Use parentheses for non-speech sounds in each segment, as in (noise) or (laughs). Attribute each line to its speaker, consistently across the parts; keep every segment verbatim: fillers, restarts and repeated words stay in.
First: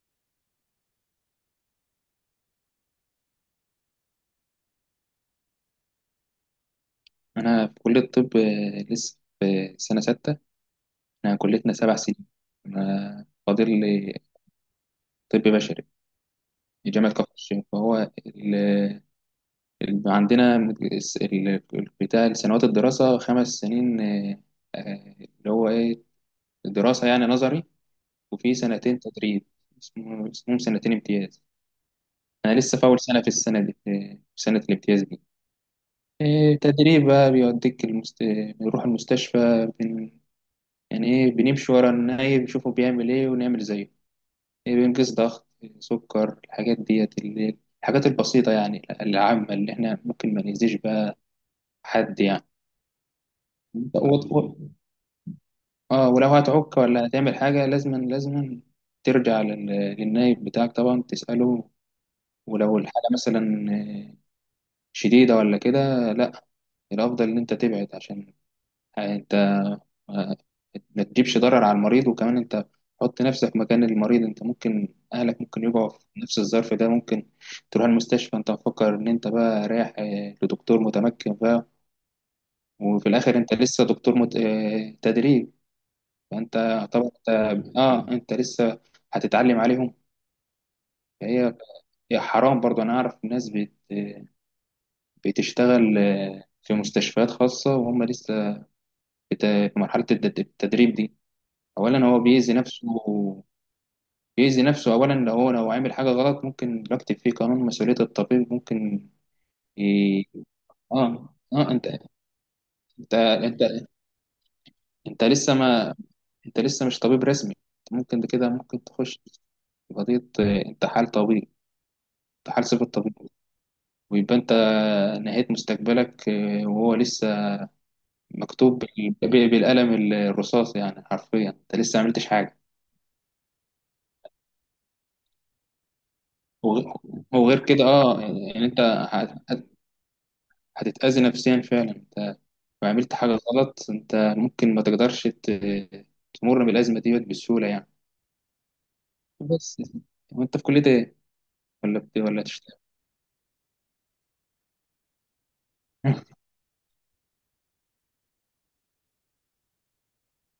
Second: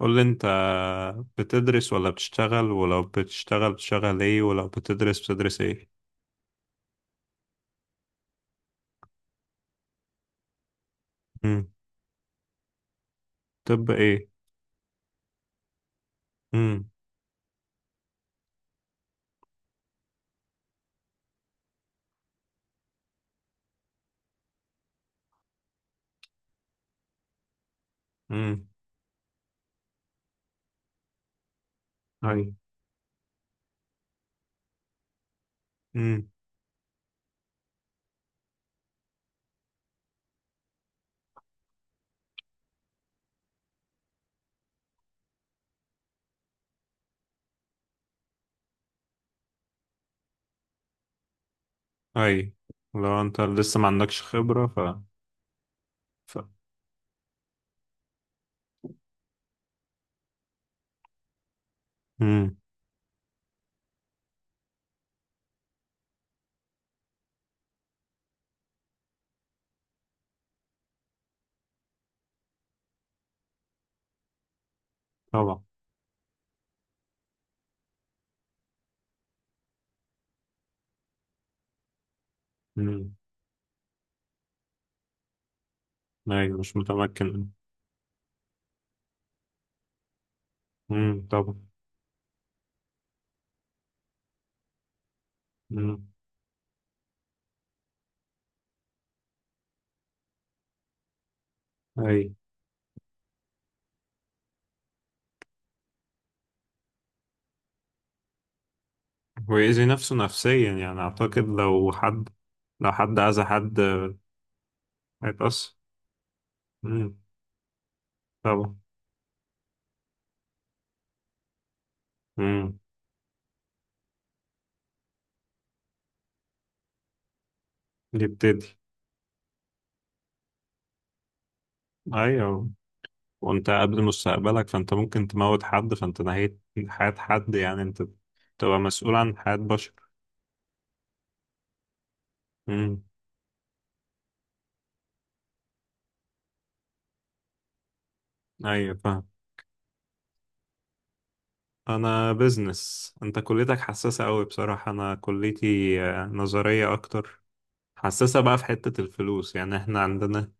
Speaker 1: قول لي انت، بتدرس ولا بتشتغل؟ ولو بتشتغل بتشتغل ايه؟ ولو بتدرس بتدرس ايه؟
Speaker 2: أنا في كلية الطب، آه، لسه في سنة ستة. إحنا
Speaker 1: امم.
Speaker 2: كليتنا سبع سنين. أنا فاضل
Speaker 1: طب
Speaker 2: لي
Speaker 1: ايه؟
Speaker 2: طب بشري
Speaker 1: امم.
Speaker 2: في جامعة كفر الشيخ. فهو ال- ال- عندنا مد- الس- ال- بتاع سنوات الدراسة خمس سنين، آه، آه، اللي هو إيه؟ دراسة يعني نظري. وفي
Speaker 1: امم.
Speaker 2: سنتين تدريب، اسمه- اسمهم سنتين امتياز.
Speaker 1: اي.
Speaker 2: أنا لسه في أول سنة، في السنة دي، آه، في سنة الامتياز دي.
Speaker 1: امم.
Speaker 2: آه، تدريب بقى، بيوديك المست... بنروح المستشفى. يعني ايه، بنمشي ورا النايب، نشوفه بيعمل ايه ونعمل زيه، ايه، بنقيس ضغط، سكر، الحاجات ديت، اللي الحاجات البسيطة يعني، العامة اللي احنا ممكن ما نأذيش بقى حد يعني.
Speaker 1: اي. لو انت لسه ما
Speaker 2: و...
Speaker 1: عندكش
Speaker 2: و...
Speaker 1: خبرة، ف
Speaker 2: اه، ولو
Speaker 1: ف
Speaker 2: هتعك ولا هتعمل حاجة لازما لازما ترجع لل... للنايب بتاعك، طبعا تسأله.
Speaker 1: امم.
Speaker 2: ولو الحالة مثلا آه، شديدة ولا كده، لا، الأفضل إن أنت تبعد، عشان أنت ما ما تجيبش ضرر على المريض. وكمان انت، حط نفسك مكان المريض، انت ممكن اهلك
Speaker 1: طبعا.
Speaker 2: ممكن يقعوا في نفس الظرف ده، ممكن تروح المستشفى انت مفكر ان انت بقى رايح اه، لدكتور متمكن بقى، وفي
Speaker 1: امم.
Speaker 2: الاخر انت لسه دكتور مت... اه، تدريب.
Speaker 1: اي،
Speaker 2: فانت
Speaker 1: مش
Speaker 2: طبعا، انت
Speaker 1: متمكن.
Speaker 2: اه انت لسه هتتعلم عليهم.
Speaker 1: امم.
Speaker 2: فهي
Speaker 1: طبعا.
Speaker 2: هي حرام برضه. انا اعرف ناس بت... بتشتغل
Speaker 1: امم.
Speaker 2: اه، في مستشفيات خاصة وهم لسه بت... في مرحلة التد- التدريب دي. اولا
Speaker 1: اي.
Speaker 2: هو بيأذي نفسه، بيأذي نفسه أولا، لو هو لو عامل حاجة غلط ممكن يكتب فيه قانون مسؤولية الطبيب، ممكن.
Speaker 1: ويأذي نفسه
Speaker 2: ي...
Speaker 1: نفسيا يعني،
Speaker 2: آه
Speaker 1: اعتقد
Speaker 2: آه أنت
Speaker 1: لو حد، لو
Speaker 2: أنت
Speaker 1: حد اذى
Speaker 2: أنت
Speaker 1: حد
Speaker 2: أنت لسه
Speaker 1: هيتأثر.
Speaker 2: ما أنت لسه مش
Speaker 1: امم.
Speaker 2: طبيب رسمي. أنت ممكن ده كده
Speaker 1: طبعا.
Speaker 2: ممكن تخش في قضية آه، انتحال طبيب، انتحال
Speaker 1: امم.
Speaker 2: صفة طبيب، ويبقى أنت نهيت مستقبلك، آه، وهو لسه
Speaker 1: يبتدي.
Speaker 2: مكتوب بال- بال- بالقلم الرصاص، يعني حرفيا أنت لسه ما عملتش حاجة.
Speaker 1: ايوه. وانت قبل مستقبلك، فانت ممكن تموت حد، فانت نهيت
Speaker 2: وغ-
Speaker 1: حياة حد
Speaker 2: وغير
Speaker 1: يعني.
Speaker 2: كده
Speaker 1: انت
Speaker 2: آه، يعني
Speaker 1: تبقى
Speaker 2: أنت
Speaker 1: مسؤول عن
Speaker 2: هت-
Speaker 1: حياة
Speaker 2: هت-
Speaker 1: بشر.
Speaker 2: هتتأذي نفسيا فعلا،
Speaker 1: امم.
Speaker 2: وعملت حاجة غلط أنت ممكن ما تقدرش ت- تمر بالأزمة ديت بسهولة يعني.
Speaker 1: ايوه، فاهم.
Speaker 2: بس. وأنت في كلية إيه؟ ولا بت-
Speaker 1: انا
Speaker 2: ولا تشتغل؟
Speaker 1: بزنس. انت كليتك حساسة قوي بصراحة، انا كليتي آه،
Speaker 2: (laughs)
Speaker 1: نظرية اكتر. حساسة بقى في حتة الفلوس يعني. احنا عندنا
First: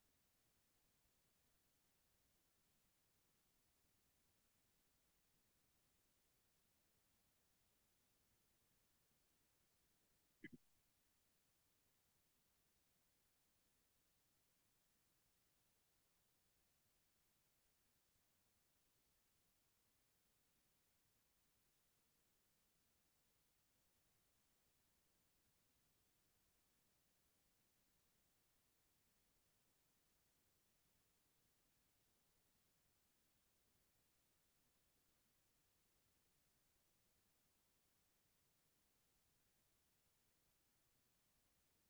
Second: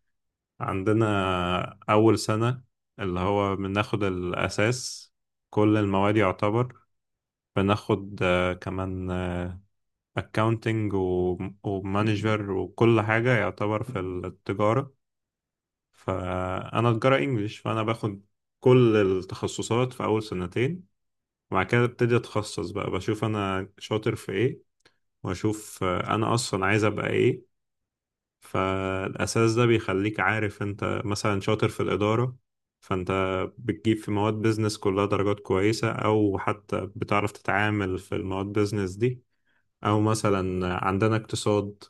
Speaker 1: عندنا اول سنة اللي هو بناخد الاساس، كل المواد يعتبر، بناخد آه، كمان اكاونتنج ومانجر وكل حاجة يعتبر في التجارة. فانا تجاره انجليش، فانا باخد كل التخصصات في اول سنتين، وبعد كده ابتدي اتخصص بقى، بشوف انا شاطر في ايه، واشوف آه، انا اصلا عايز ابقى ايه. فالاساس ده بيخليك عارف انت مثلا شاطر في الاداره، فانت بتجيب في مواد بيزنس كلها درجات كويسه، او حتى بتعرف تتعامل في المواد بيزنس دي. أو مثلا عندنا اقتصاد،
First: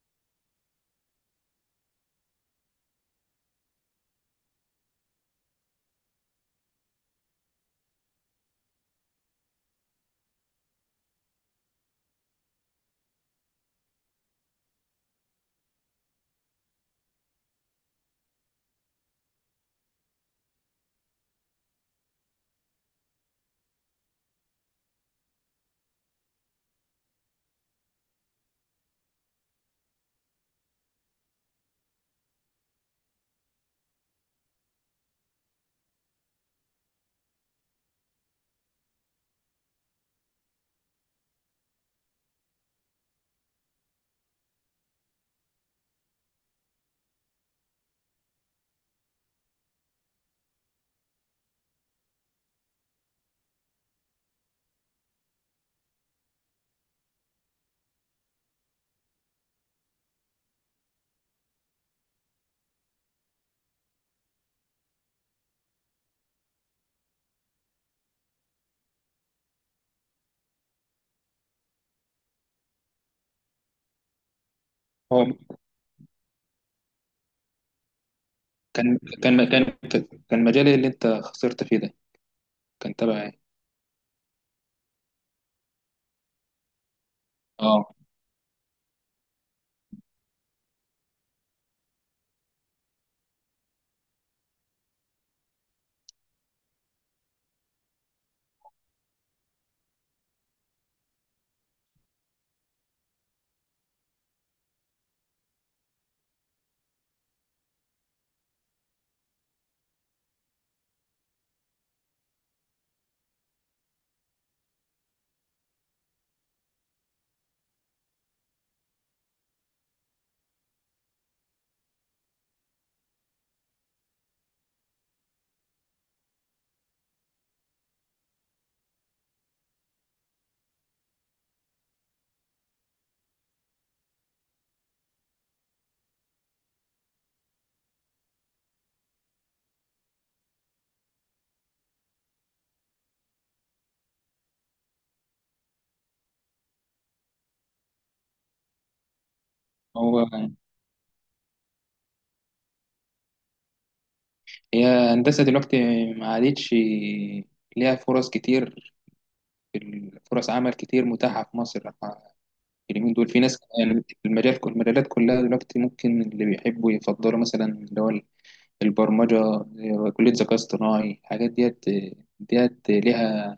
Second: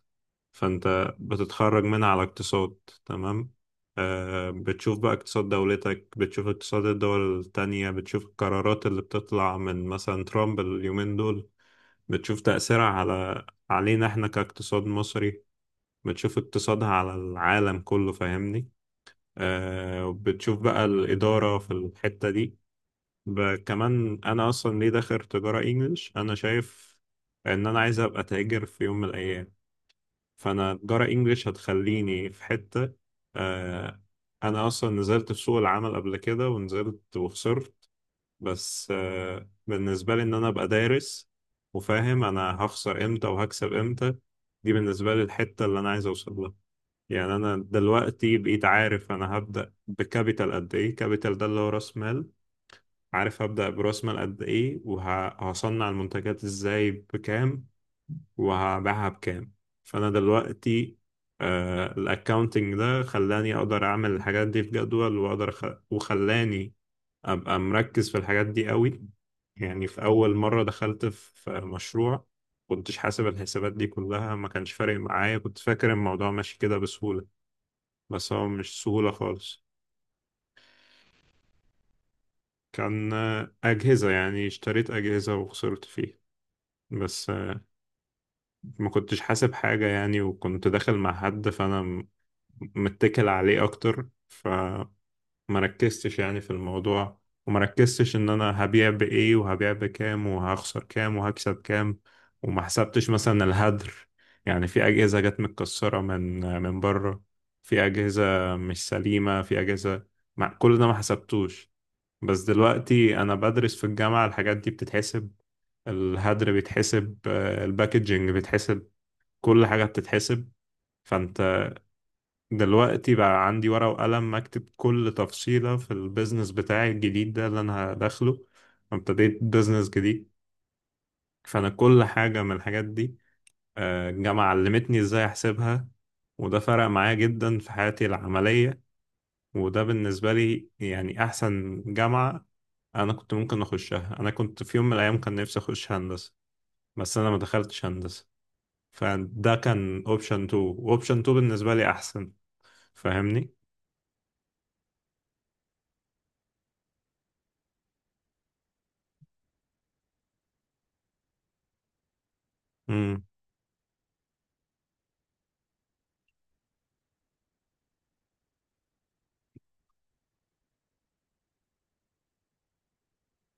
Speaker 1: فأنت بتتخرج منها على اقتصاد. تمام. آه بتشوف بقى اقتصاد دولتك، بتشوف اقتصاد الدول التانية، بتشوف القرارات اللي بتطلع من مثلا ترامب اليومين دول، بتشوف تأثيرها على علينا احنا كاقتصاد مصري، بتشوف اقتصادها على العالم كله. فاهمني؟ آه بتشوف بقى الإدارة في الحتة دي. ب- كمان، أنا أصلا ليه داخل تجارة إنجليش؟ أنا شايف ان انا عايز ابقى تاجر في يوم من الايام، فانا جرى انجليش هتخليني في حتة. آه انا اصلا نزلت في سوق العمل قبل كده، ونزلت وخسرت. بس آه بالنسبة لي ان انا ابقى دارس وفاهم انا هخسر امتى وهكسب امتى، دي بالنسبة لي الحتة اللي انا عايز اوصل لها يعني. انا دلوقتي بقيت عارف انا هبدأ بكابيتال قد ايه. كابيتال ده اللي هو راس مال. عارف هبدأ براس مال قد ايه، وهصنع المنتجات ازاي بكام، وهبيعها بكام. فانا دلوقتي، آه الاكاونتنج ده خلاني اقدر اعمل الحاجات دي في جدول، واقدر أخ... وخلاني ابقى مركز في الحاجات دي قوي. يعني في اول مرة دخلت في مشروع، كنتش حاسب الحسابات دي كلها، ما كانش فارق
Speaker 2: هو
Speaker 1: معايا، كنت فاكر الموضوع ماشي كده بسهولة، بس هو مش
Speaker 2: كان
Speaker 1: سهولة
Speaker 2: كان
Speaker 1: خالص.
Speaker 2: كان كان مجال اللي أنت خسرت فيه ده، كان
Speaker 1: كان
Speaker 2: تبع إيه؟
Speaker 1: آه، أجهزة، يعني اشتريت أجهزة وخسرت فيها. بس آه،
Speaker 2: أه.
Speaker 1: ما كنتش حاسب حاجة يعني، وكنت داخل مع حد فأنا متكل عليه اكتر، فمركزتش يعني في الموضوع. ومركزتش ان انا هبيع بايه وهبيع بكام وهخسر كام وهكسب كام، وما حسبتش مثلا الهدر. يعني في اجهزة جت متكسرة من من بره، في اجهزة مش سليمة، في اجهزة. مع كل ده ما حسبتوش. بس دلوقتي انا بدرس في الجامعة، الحاجات دي بتتحسب. الهدر بيتحسب، آه، الباكجينج بيتحسب، كل حاجة بتتحسب. فانت دلوقتي بقى عندي ورقة وقلم، أكتب كل تفصيلة في البيزنس بتاعي الجديد ده اللي أنا هدخله. ابتديت بيزنس جديد، فأنا كل حاجة من الحاجات دي، آه، الجامعة علمتني إزاي أحسبها. وده فرق معايا جدا في حياتي العملية، وده بالنسبة لي يعني أحسن جامعة. أنا كنت ممكن أخشها. أنا كنت في يوم من الأيام كان نفسي أخش هندسة، بس أنا ما دخلتش هندسة. فده كان
Speaker 2: هو
Speaker 1: أوبشن اتنين، أوبشن اتنين بالنسبة لي أحسن. فاهمني؟
Speaker 2: هي هندسة دلوقتي ما عادتش ليها فرص كتير، فرص عمل كتير متاحة في مصر اليومين
Speaker 1: مم.
Speaker 2: دول. في ناس يعني، المجال المجالات كلها دلوقتي، ممكن اللي بيحبوا يفضلوا مثلا اللي هو البرمجة، كلية ذكاء اصطناعي، الحاجات ديت، ديت ليها.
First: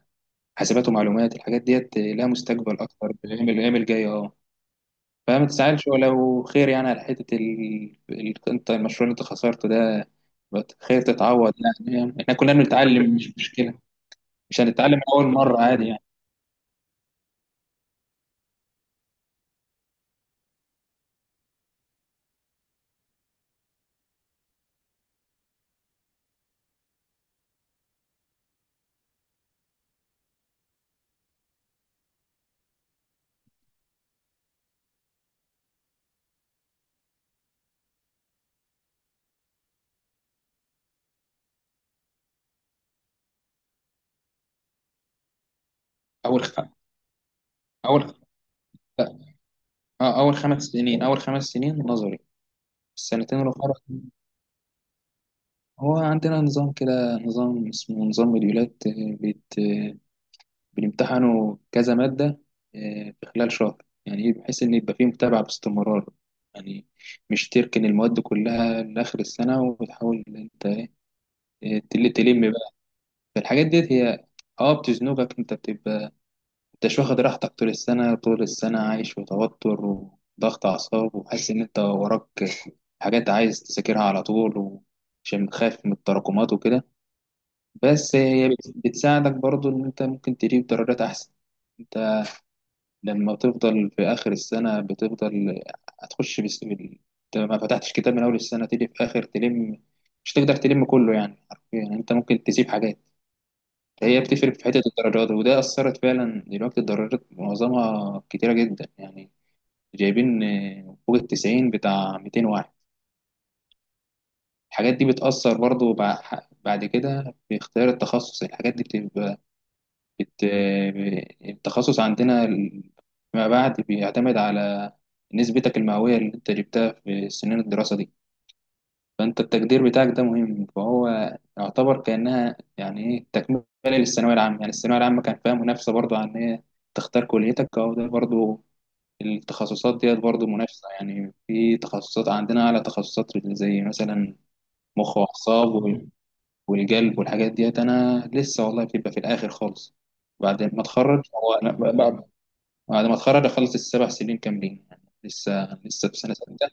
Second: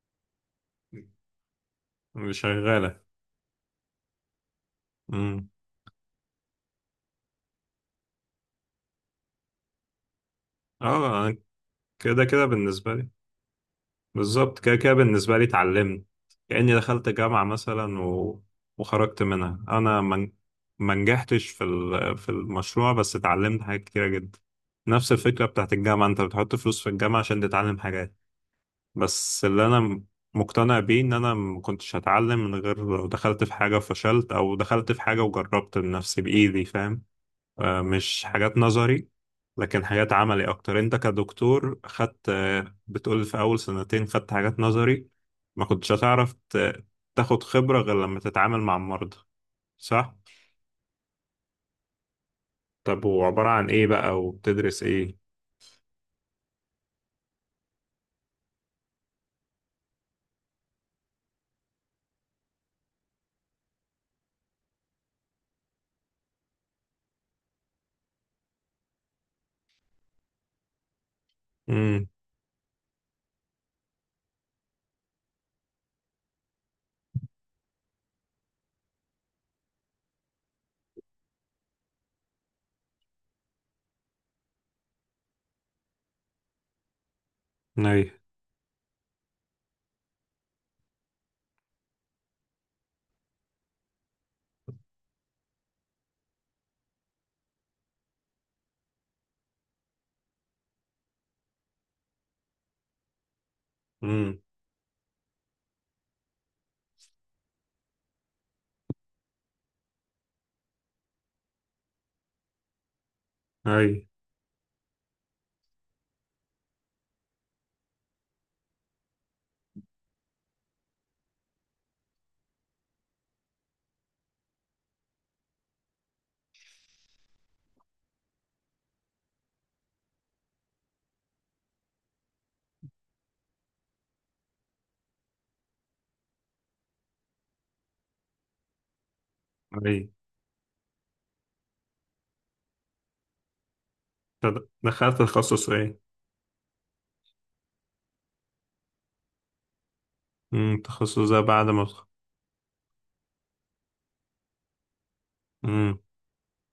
Speaker 2: حاسبات ومعلومات، الحاجات ديت لها مستقبل
Speaker 1: شغالة.
Speaker 2: أكتر بالأيام، الأيام الجاية أه. فما
Speaker 1: امم.
Speaker 2: تزعلش، ولو خير يعني على حتة ال... ال... أنت المشروع اللي أنت خسرته ده، بت- خير
Speaker 1: اه. أنا
Speaker 2: تتعوض يعني.
Speaker 1: كده
Speaker 2: إحنا
Speaker 1: كده
Speaker 2: كلنا
Speaker 1: بالنسبة لي،
Speaker 2: بنتعلم، مش مشكلة،
Speaker 1: بالظبط
Speaker 2: مش
Speaker 1: كده كده
Speaker 2: هنتعلم من أول
Speaker 1: بالنسبة لي
Speaker 2: مرة، عادي يعني.
Speaker 1: اتعلمت. كأني دخلت جامعة مثلا و... وخرجت منها انا من... ما نجحتش في ال... في المشروع، بس اتعلمت حاجات كتيرة جدا. نفس الفكرة بتاعت الجامعة، انت بتحط فلوس في الجامعة عشان تتعلم حاجات. بس اللي انا م- مقتنع بيه ان انا ما كنتش هتعلم من غير لو دخلت في حاجة وفشلت، او دخلت في حاجة وجربت بنفسي بإيدي. فاهم؟ آه، مش حاجات نظري لكن حاجات عملي اكتر. انت كدكتور خدت، آه، بتقول في اول سنتين خدت حاجات نظري، ما كنتش هتعرف
Speaker 2: أول خ...
Speaker 1: ت- تاخد خبرة غير
Speaker 2: أول خ...
Speaker 1: لما تتعامل مع المرضى.
Speaker 2: لا،
Speaker 1: صح.
Speaker 2: آه، أول خمس سنين أول خمس سنين نظري.
Speaker 1: طب
Speaker 2: السنتين
Speaker 1: وعبارة عن
Speaker 2: الأخرى،
Speaker 1: ايه بقى، وبتدرس ايه؟
Speaker 2: هو عندنا نظام كده، نظام اسمه نظام مديولات، بيت بيمتحنوا كذا مادة آه، في خلال شهر، يعني إيه؟ بحيث إن يبقى فيه متابعة باستمرار، يعني مش تركن المواد كلها لآخر السنة وتحاول إن أنت آه،
Speaker 1: امم.
Speaker 2: تل- تلم بقى. فالحاجات ديت هي، اه بتزنقك، انت بتبقى انتش واخد راحتك طول السنة، طول السنة عايش في توتر وضغط أعصاب، وحاسس إن أنت وراك حاجات عايز تذاكرها على طول، عشان خايف من التراكمات وكده.
Speaker 1: اي.
Speaker 2: بس هي بت- بتساعدك برضو إن أنت ممكن تجيب درجات أحسن، لما تفضل في آخر السنة بتفضل هتخش بس... بال- أنت ما فتحتش كتاب من أول السنة، تيجي في آخر تلم، مش تقدر تلم كله، يعني حرفيا يعني أنت ممكن تسيب حاجات. هي
Speaker 1: امم.
Speaker 2: بتفرق في حتة الدرجات، وده أثرت فعلا دلوقتي، الدرجات معظمها كتيرة جدا يعني، جايبين آه، فوق التسعين بتاع ميتين واحد.
Speaker 1: اي.
Speaker 2: الحاجات دي بتأثر برضو بع- بعد كده في اختيار التخصص، الحاجات دي بتبقى بت... التخصص عندنا ال- ما بعد بيعتمد على نسبتك المئوية اللي انت جبتها في سنين الدراسة دي. فانت التقدير بتاعك ده مهم، فهو يعتبر كأنها يعني ايه تكملة للثانوية العامة، يعني الثانوية العامة كان فيها منافسة برضو عن ايه، تختار كليتك او ده برضو،
Speaker 1: اي.
Speaker 2: التخصصات ديت برضو منافسة، يعني في تخصصات عندنا، على تخصصات زي مثلا
Speaker 1: طب
Speaker 2: مخ
Speaker 1: دخلت تخصص ايه؟
Speaker 2: وأعصاب، والجلب والحاجات ديت، انا لسه والله، بتبقى في الاخر خالص بعد
Speaker 1: امم.
Speaker 2: ما اتخرج.
Speaker 1: التخصص ده
Speaker 2: هو
Speaker 1: بعد
Speaker 2: أنا
Speaker 1: ما.
Speaker 2: بعد بعد ما اتخرج، اخلص السبع سنين كاملين، يعني لسه
Speaker 1: امم.
Speaker 2: لسه في سنه سته.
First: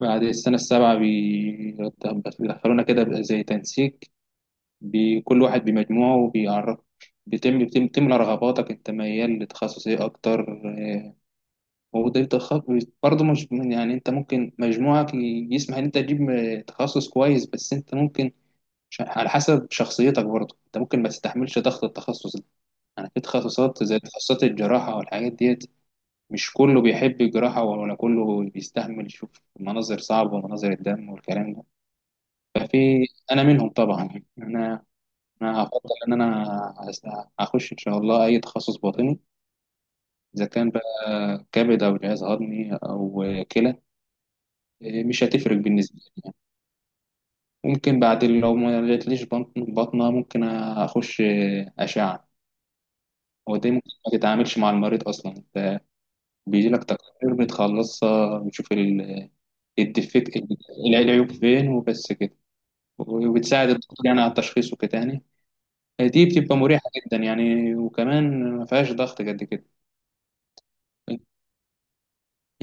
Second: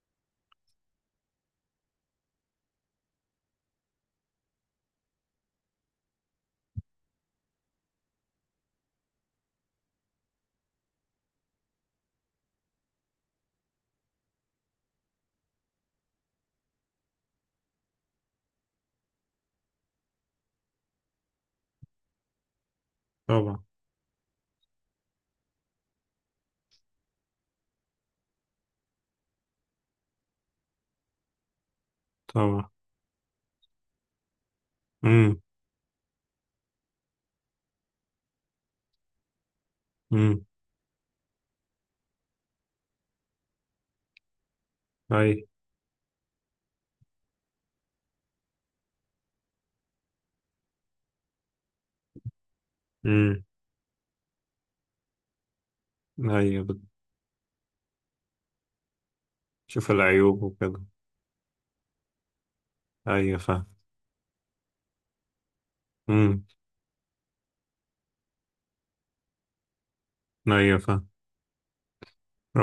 Speaker 2: بعد السنه السابعه بي- بيدخلونا كده بقى زي تنسيق، بكل واحد بمجموعه، وبيعرف بتم بتم بتملى رغباتك، انت ميال لتخصص ايه اكتر. وده بتخ- برضه مش يعني، انت ممكن مجموعك ي- يسمح ان انت تجيب م- تخصص كويس، بس انت ممكن ش- على حسب شخصيتك برضه، انت ممكن ما تستحملش ضغط التخصص ده. يعني في
Speaker 1: طبعا.
Speaker 2: تخصصات زي تخصصات الجراحة والحاجات ديت، مش كله بيحب الجراحة، ولا كله بيستحمل يشوف مناظر صعبة، ومناظر الدم والكلام ده.
Speaker 1: طبعا.
Speaker 2: ففي انا منهم طبعا يعني، انا
Speaker 1: امم.
Speaker 2: انا هفضل ان انا هس- هخش ان شاء الله اي تخصص باطني،
Speaker 1: امم.
Speaker 2: اذا كان بقى كبد او جهاز هضمي او كلى، مش
Speaker 1: اي.
Speaker 2: هتفرق بالنسبة لي يعني. ممكن بعد، لو ما جاتليش بطن- بطنة، ممكن اخش اشعة.
Speaker 1: امم.
Speaker 2: ودي ممكن ما تتعاملش مع المريض اصلا، انت
Speaker 1: ايوه،
Speaker 2: بيجي لك تقارير بتخلصها، بتشوف ال-
Speaker 1: بتشوف
Speaker 2: الديفكت،
Speaker 1: العيوب
Speaker 2: ال-
Speaker 1: وكده.
Speaker 2: العيوب فين وبس كده،
Speaker 1: ايوه، فاهم.
Speaker 2: وبتساعد الدكتور يعني على التشخيص وكده يعني. دي
Speaker 1: مم.
Speaker 2: بتبقى مريحة جدا يعني، وكمان ما فيهاش ضغط قد كده.
Speaker 1: ايوه، فاهم.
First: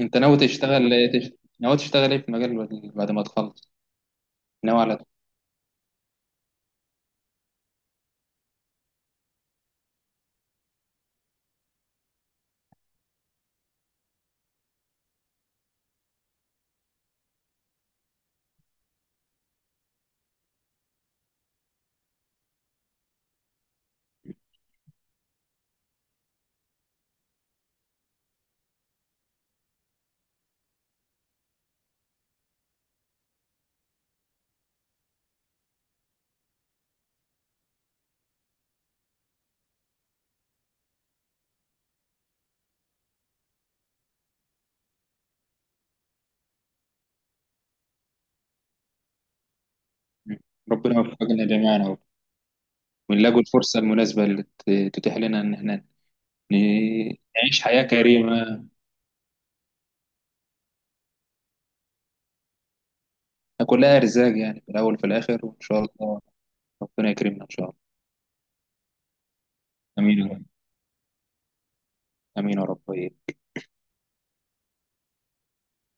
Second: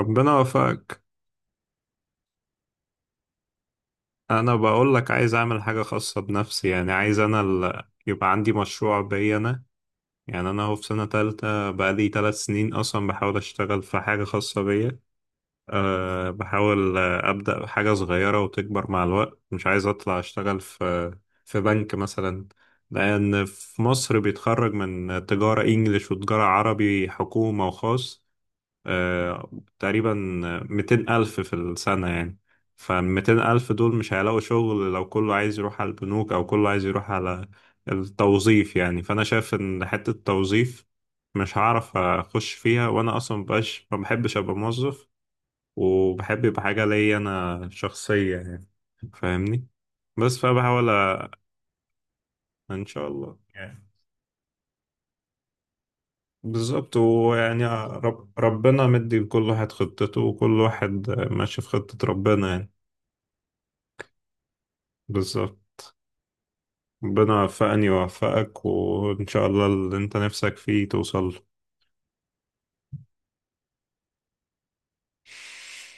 Speaker 2: انت ناوي تشتغل
Speaker 1: وفقك.
Speaker 2: إيه؟ تش- ناوي تشتغل ايه في المجال بعد، بعد ما تخلص؟
Speaker 1: انا
Speaker 2: ناوي
Speaker 1: بقول
Speaker 2: على
Speaker 1: لك، عايز اعمل حاجه خاصه بنفسي يعني. عايز انا ال... يبقى عندي مشروع بيا انا، يعني انا اهو في سنه تالتة، بقالي ثلاث سنين اصلا بحاول اشتغل في حاجه خاصه بيا. أه بحاول آه، ابدا بحاجه صغيره وتكبر مع الوقت. مش عايز اطلع اشتغل في في بنك مثلا، لان في مصر بيتخرج من تجاره انجليش وتجاره عربي، حكومه وخاص، آه، تقريبا ميتين ألف في السنة يعني. فالميتين ألف دول مش هيلاقوا شغل، لو كله عايز يروح على البنوك أو كله عايز يروح على التوظيف يعني. فأنا شايف إن حتة التوظيف مش هعرف أخش فيها، وأنا أصلا مبقاش، ما بحبش أبقى موظف، وبحب يبقى حاجة ليا أنا شخصية يعني. فاهمني؟ بس فبحاول
Speaker 2: ربنا،
Speaker 1: أ-
Speaker 2: يوفقنا جميعا اهو،
Speaker 1: إن شاء الله
Speaker 2: ونلاقوا الفرصة
Speaker 1: يعني.
Speaker 2: المناسبة اللي ت- تتيح لنا ان احنا
Speaker 1: بالظبط.
Speaker 2: ن- نعيش
Speaker 1: ويعني
Speaker 2: حياة
Speaker 1: رب
Speaker 2: كريمة،
Speaker 1: ربنا مدي لكل واحد خطته، وكل واحد ماشي في خطة ربنا يعني.
Speaker 2: كلها ارزاق يعني في الاول وفي الاخر،
Speaker 1: بالظبط.
Speaker 2: وان شاء الله ربنا
Speaker 1: ربنا
Speaker 2: يكرمنا ان شاء الله.
Speaker 1: يوفقني ويوفقك، وإن شاء الله اللي أنت
Speaker 2: امين يا رب.
Speaker 1: نفسك فيه توصل له.
Speaker 2: امين يا رب.